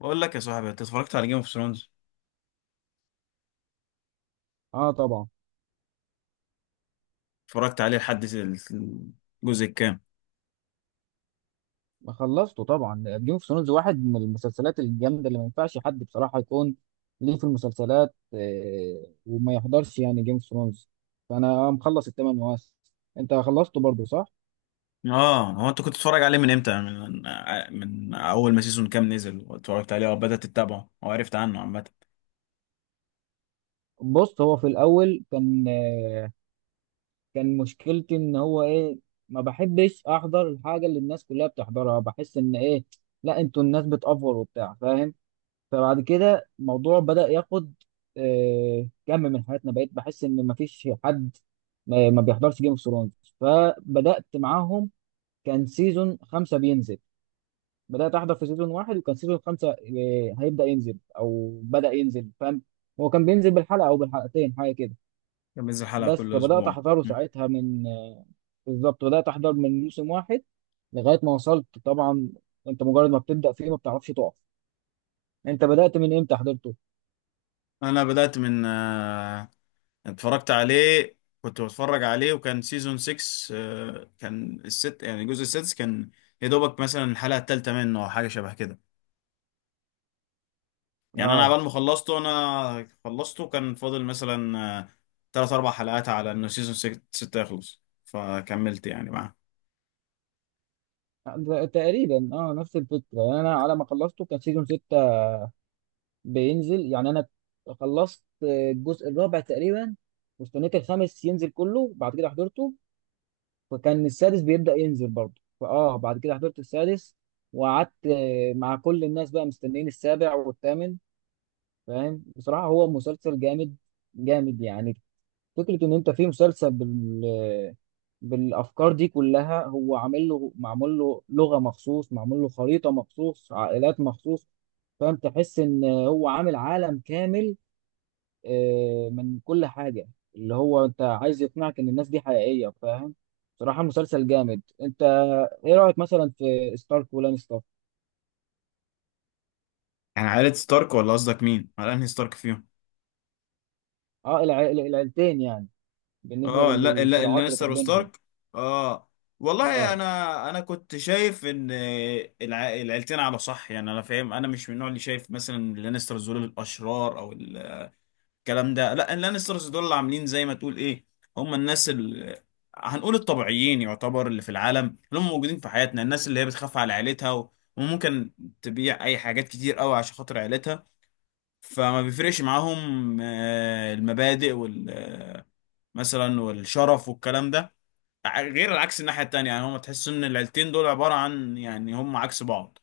بقول لك يا صاحبي، انت اتفرجت على جيم اوف ثرونز؟ اه طبعا. اتفرجت عليه لحد الجزء الكام؟ ما خلصته طبعا. جيم اوف ثرونز واحد من المسلسلات الجامده اللي ما ينفعش حد بصراحه يكون ليه في المسلسلات وما يحضرش يعني جيم اوف ثرونز. فانا مخلص الثمان مواسم. انت خلصته برضو صح؟ اه، هو انت كنت بتتفرج عليه من امتى؟ من اول ما سيزون كام نزل واتفرجت عليه وبدات تتابعه وعرفت عنه عامه؟ بص هو في الاول كان كان مشكلتي ان هو ايه، ما بحبش احضر الحاجه اللي الناس كلها بتحضرها. بحس ان ايه، لا انتوا الناس بتأفور وبتاع فاهم. فبعد كده الموضوع بدأ ياخد كم من حياتنا، بقيت بحس ان مفيش حد ما بيحضرش جيم اوف ثرونز. فبدأت معاهم. كان سيزون خمسة بينزل. بدأت أحضر في سيزون واحد وكان سيزون خمسة هيبدأ ينزل أو بدأ ينزل فاهم. هو كان بينزل بالحلقة أو بالحلقتين حاجة كده. كان بينزل حلقه بس كل فبدأت اسبوع. أحضره مم. ساعتها من آه، بالظبط بدأت أحضر من موسم واحد لغاية ما وصلت طبعا. أنت مجرد ما بتبدأ فيه ما بتعرفش تقف. أنت بدأت من إمتى حضرته؟ انا بدات من اتفرجت عليه كنت بتفرج عليه، وكان سيزون 6. كان الست، يعني الجزء السادس، كان يا دوبك مثلا الحلقه الثالثه منه او حاجه شبه كده. يعني انا آه عبال ما خلصته، انا خلصته كان فاضل مثلا ثلاث اربع حلقات على انه سيزون 6 يخلص، فكملت يعني معاه. تقريبا نفس الفكره، يعني انا على ما خلصته كان سيزون 6 بينزل. يعني انا خلصت الجزء الرابع تقريبا واستنيت الخامس ينزل كله، بعد كده حضرته. فكان السادس بيبدا ينزل برضه، فاه بعد كده حضرت السادس. وقعدت مع كل الناس بقى مستنيين السابع والثامن فاهم. بصراحه هو مسلسل جامد، جامد يعني. فكرة إن أنت في مسلسل بالأفكار دي كلها، هو عامل له، معمول له لغة مخصوص، معمول له خريطة مخصوص، عائلات مخصوص فاهم. تحس إن هو عامل عالم كامل من كل حاجة، اللي هو أنت عايز يقنعك إن الناس دي حقيقية فاهم. بصراحة مسلسل جامد. أنت إيه رأيك مثلا في ستارك ولانستر؟ يعني عائلة ستارك، ولا قصدك مين؟ على انهي ستارك فيهم؟ أه العيلتين يعني، بالنسبة اه، لا لا، للصراعات اللي لانستر كانت بينهم. وستارك. اه. والله، أه انا كنت شايف ان العيلتين على صح. يعني انا فاهم، انا مش من النوع اللي شايف مثلا لانستر دول الاشرار او الكلام ده. لا، اللانسترز دول اللي عاملين زي ما تقول ايه، هم الناس هنقول الطبيعيين، يعتبر اللي في العالم، اللي هم موجودين في حياتنا، الناس اللي هي بتخاف على عيلتها وممكن تبيع اي حاجات كتير قوي عشان خاطر عيلتها. فما بيفرقش معاهم المبادئ وال آه، مثلا، والشرف والكلام ده. غير العكس الناحية التانية، يعني هم تحس ان العيلتين دول عبارة عن، يعني، هم عكس بعض.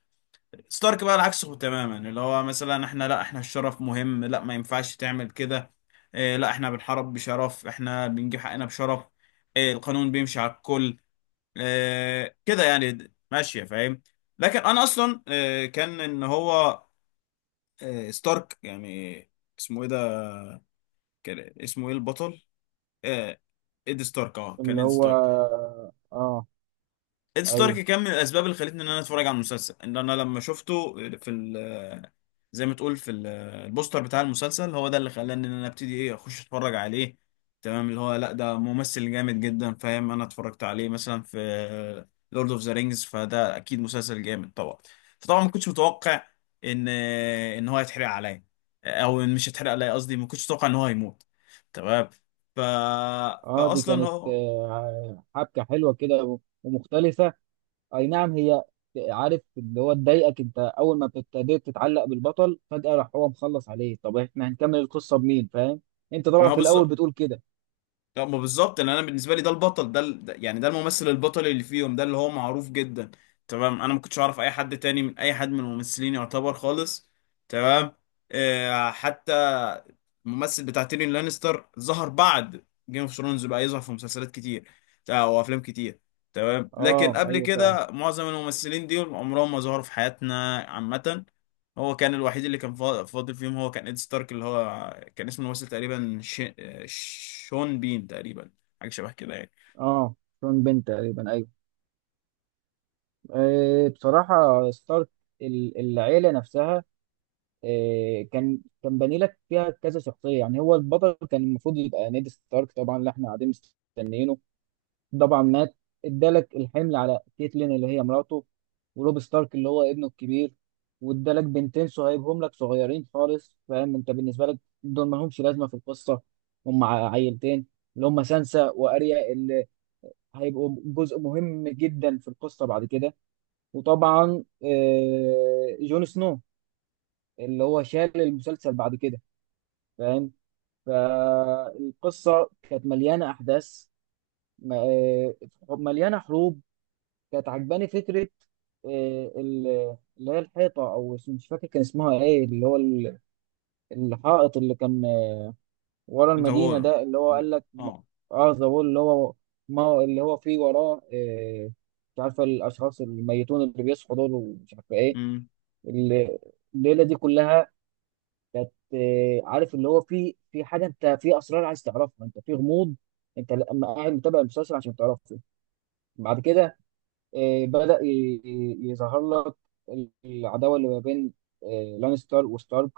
ستارك بقى العكس تماما، اللي هو مثلا احنا لا، احنا الشرف مهم، لا، ما ينفعش تعمل كده. اه، لا، احنا بنحارب بشرف، احنا بنجيب حقنا بشرف. اه، القانون بيمشي على الكل. اه كده يعني، ماشية فاهم. لكن انا اصلا اه، كان ان هو اه ستارك، يعني اسمه ايه ده، كان اسمه ايه البطل؟ اه، ايد ستارك، اه، كان اللي ايد هو ستارك. أه إد أيوه. ستارك كان من الأسباب اللي خلتني إن أنا أتفرج على المسلسل، إن أنا لما شفته في ال آه، زي ما تقول في البوستر بتاع المسلسل، هو ده اللي خلاني إن أنا أبتدي إيه، أخش أتفرج عليه. تمام، اللي هو لأ، ده ممثل جامد جدا، فاهم؟ أنا اتفرجت عليه مثلا في لورد أوف ذا رينجز، فده أكيد مسلسل جامد طبعا. فطبعا ما كنتش متوقع إن إن هو يتحرق عليا، أو إن مش يتحرق عليا، قصدي ما كنتش متوقع إن هو هيموت. تمام. ف... اه دي فأصلا كانت هو. حبكه حلوه كده ومختلفه. اي نعم هي. عارف اللي هو تضايقك انت اول ما ابتديت تتعلق بالبطل فجاه راح هو مخلص عليه. طب احنا هنكمل القصه بمين فاهم؟ انت ما طبعا هو في الاول بالظبط. بتقول كده. لا، ما بالظبط، ان انا بالنسبه لي ده البطل، يعني ده الممثل البطل اللي فيهم، ده اللي هو معروف جدا. تمام، انا ما كنتش اعرف اي حد تاني، من اي حد من الممثلين يعتبر خالص. تمام. حتى الممثل بتاع تيريون لانستر ظهر بعد جيم اوف ثرونز، بقى يظهر في مسلسلات كتير، او افلام كتير. تمام، لكن اه قبل ايوه فعلا. كده معظم الممثلين دول عمرهم ما ظهروا في حياتنا عامه. هو كان الوحيد اللي كان فاضل فيهم، هو كان إد ستارك، اللي هو كان اسمه الممثل تقريبا شون بين تقريبا، حاجة شبه كده يعني. اه شون بين تقريبا ايوه. بصراحه ستارك، العيله نفسها، كان باني لك فيها كذا شخصيه. يعني هو البطل كان المفروض يبقى نيد ستارك طبعا اللي احنا قاعدين مستنيينه. طبعا مات. ادالك الحمل على كيتلين اللي هي مراته، وروب ستارك اللي هو ابنه الكبير. وادالك بنتين صهيبهم لك صغيرين خالص فاهم. انت بالنسبه لك دول ما لهمش لازمه في القصه. هم عيلتين اللي هم سانسا واريا اللي هيبقوا جزء مهم جدا في القصه بعد كده. وطبعا جون سنو اللي هو شال المسلسل بعد كده فاهم. فالقصه كانت مليانه احداث، م- آه، مليانه حروب. كانت عجباني فكرة اللي هي الحيطة، أو مش فاكر كان اسمها إيه، اللي هو الحائط اللي كان ورا ده هو. المدينة ده اللي هو لا. قال لك اه. ذا وول. اللي هو ما هو- اللي هو فيه وراه مش عارفة الأشخاص الميتون اللي بيصحوا دول ومش عارفة إيه. امم. ال- الليلة دي كلها كانت عارف اللي هو فيه في حاجة، أنت في أسرار عايز تعرفها، أنت في غموض. أنت لما قاعد متابع المسلسل عشان تعرفه. بعد كده بدأ يظهر لك العداوة اللي ما بين لانستر وستارك.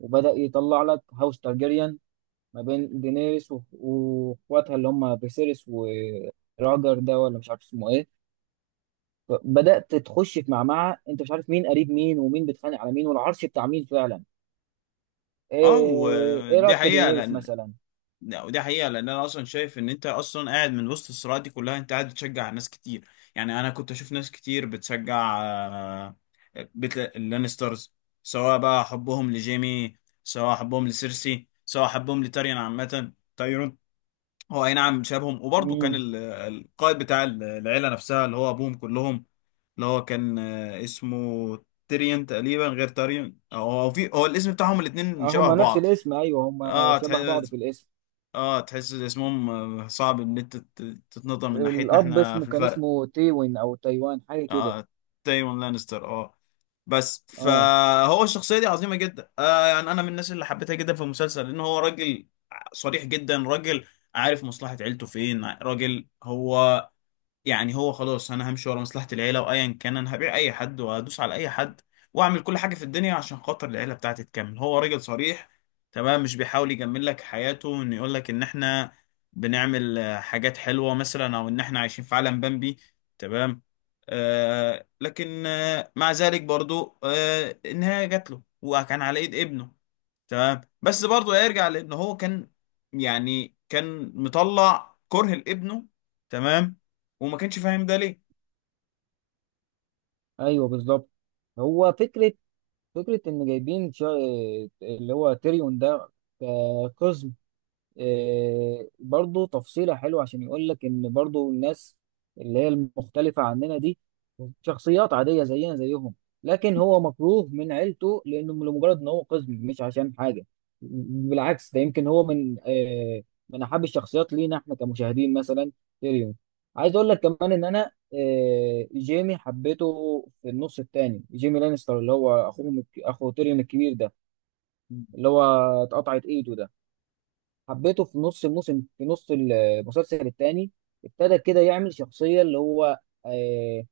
وبدأ يطلع لك هاوس تارجيريان ما بين دينيريس واخواتها اللي هم فيسيريس وراجر ده، ولا مش عارف اسمه ايه. بدأت تخش في معمعة انت مش عارف مين قريب مين، ومين بيتخانق على مين، والعرش بتاع مين فعلا. اه، إيه ودي رأيك في حقيقة دينيريس لأن. مثلا؟ لا، ودي حقيقة لأن أنا أصلا شايف إن أنت أصلا قاعد من وسط الصراعات دي كلها، أنت قاعد بتشجع ناس كتير. يعني أنا كنت أشوف ناس كتير بتشجع بيت اللانسترز، سواء بقى حبهم لجيمي، سواء حبهم لسيرسي، سواء حبهم لتاريان، عامة تايرون. هو اي نعم شابهم، وبرضه كان امم. القائد بتاع العيله نفسها، اللي هو ابوهم كلهم، اللي هو كان اسمه تيريون تقريبا، غير تاريون، او هو الاسم بتاعهم الاثنين اه شبه هما نفس بعض. الاسم ايوه، هما اه شبه بعض تحس في الاسم. اه تحس اسمهم صعب ان انت تتنطق من ناحيتنا الاب احنا في الفرق. اسمه تيوين او تايوان حاجه كده. اه، تايوان لانستر، اه، بس اه فهو الشخصيه دي عظيمه جدا، يعني انا من الناس اللي حبيتها جدا في المسلسل، لان هو راجل صريح جدا، راجل عارف مصلحة عيلته فين، راجل هو يعني هو خلاص، انا همشي ورا مصلحة العيلة وايا كان، انا هبيع اي حد وهدوس على اي حد واعمل كل حاجة في الدنيا عشان خاطر العيلة بتاعتي تكمل. هو راجل صريح، تمام، مش بيحاول يجمل لك حياته، ان يقول لك ان احنا بنعمل حاجات حلوة مثلا، او ان احنا عايشين في عالم بامبي. تمام. لكن مع ذلك برضو النهاية جات له، وكان على ايد ابنه. تمام، بس برضه يرجع لان هو كان، يعني، كان مطلع كره لابنه. تمام، وما كانش فاهم ده ليه. ايوه بالظبط. هو فكره ان جايبين اللي هو تيريون ده كقزم. إيه، برضو تفصيلة حلوة عشان يقول لك إن برضو الناس اللي هي المختلفة عننا دي شخصيات عادية زينا زيهم. لكن هو مكروه من عيلته لأنه لمجرد إن هو قزم مش عشان حاجة. بالعكس، ده يمكن هو من أحب الشخصيات لينا إحنا كمشاهدين مثلا، تيريون. عايز أقول لك كمان إن أنا جيمي حبيته، في النص التاني. جيمي لانستر اللي هو أخوه أخو تيريون الكبير ده، اللي هو اتقطعت إيده ده. حبيته في نص الموسم، في نص المسلسل الثاني. ابتدى كده يعمل شخصية اللي هو آه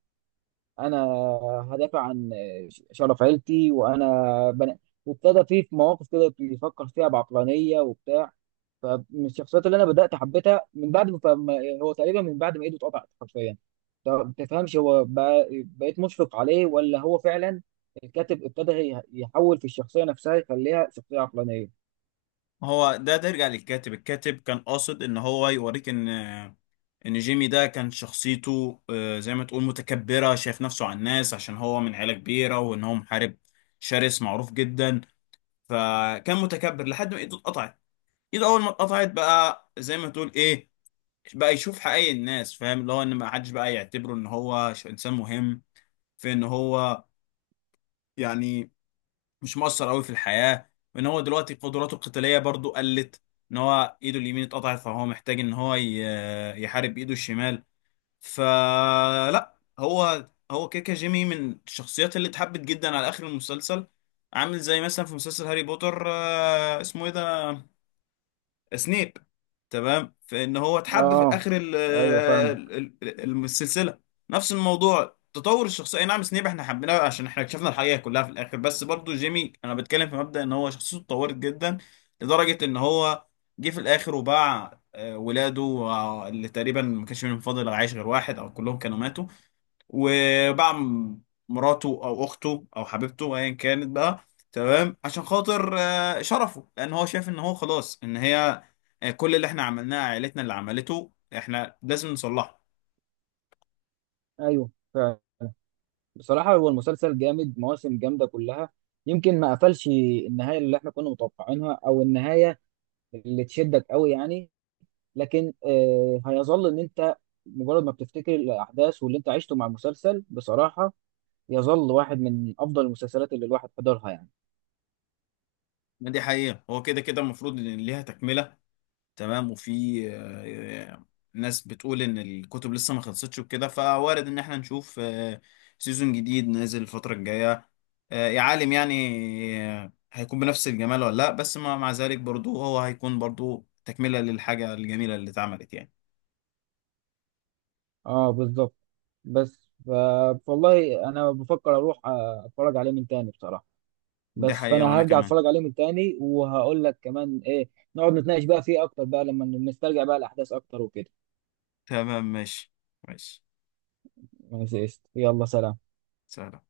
انا هدافع عن شرف عيلتي وانا بنا... وابتدى فيه في مواقف كده بيفكر فيها بعقلانية وبتاع. فمن الشخصيات اللي انا بدأت حبيتها من بعد ما هو تقريبا من بعد ما ايده اتقطعت حرفيا. طب ما تفهمش بقيت مشفق عليه، ولا هو فعلا الكاتب ابتدى يحول في الشخصية نفسها يخليها شخصية عقلانية. ما هو ده ترجع للكاتب، الكاتب كان قاصد ان هو يوريك ان جيمي ده كان شخصيته زي ما تقول متكبرة، شايف نفسه على الناس عشان هو من عيلة كبيرة، وان هو محارب شرس معروف جدا، فكان متكبر لحد ما ايده اتقطعت. ايده اول ما اتقطعت بقى زي ما تقول ايه، بقى يشوف حقيقي الناس، فاهم، اللي هو ان ما حدش بقى يعتبره ان هو انسان مهم، في ان هو، يعني، مش مؤثر قوي في الحياة، وان هو دلوقتي قدراته القتالية برضو قلت، ان هو ايده اليمين اتقطعت، فهو محتاج ان هو يحارب بايده الشمال. فلا، هو كيكا، جيمي من الشخصيات اللي اتحبت جدا على اخر المسلسل، عامل زي مثلا في مسلسل هاري بوتر، اسمه ايه ده، سنيب. تمام، فان هو اتحب في اه اخر ايوه فاهمك. السلسله. نفس الموضوع، تطور الشخصيه، أي نعم، سنيب احنا حبيناه عشان احنا اكتشفنا الحقيقه كلها في الاخر، بس برضو جيمي انا بتكلم في مبدا ان هو شخصيته اتطورت جدا، لدرجه ان هو جه في الاخر وباع ولاده، اللي تقريبا ما كانش منهم فاضل عايش غير واحد، او كلهم كانوا ماتوا، وباع مراته، او اخته، او حبيبته ايا كانت بقى. تمام، عشان خاطر شرفه، لان هو شايف ان هو خلاص ان هي كل اللي احنا عملناه عائلتنا اللي عملته، احنا لازم نصلحه. ايوه فعلا. بصراحه هو المسلسل جامد، مواسم جامده كلها. يمكن ما قفلش النهايه اللي احنا كنا متوقعينها، او النهايه اللي تشدك قوي يعني. لكن هيظل ان انت مجرد ما بتفتكر الاحداث واللي انت عشته مع المسلسل بصراحه، يظل واحد من افضل المسلسلات اللي الواحد حضرها يعني. ما دي حقيقة، هو كده كده المفروض ان ليها تكملة. تمام، وفي آه، ناس بتقول ان الكتب لسه ما خلصتش، وكده فوارد ان احنا نشوف سيزون جديد نازل الفترة الجاية. يا عالم يعني، هيكون بنفس الجمال ولا لا؟ بس مع ذلك برضو، هو هيكون برضو تكملة للحاجة الجميلة اللي اتعملت يعني. اه بالظبط. بس ف- والله انا بفكر اروح اتفرج عليه من تاني بصراحه. دي بس فانا حقيقة، وانا هرجع كمان. اتفرج عليه من تاني وهقول لك كمان ايه، نقعد نتناقش بقى فيه اكتر بقى لما نسترجع بقى الاحداث اكتر وكده. تمام، ماشي. ماشي. ماشي قشطة. يلا سلام. سلام.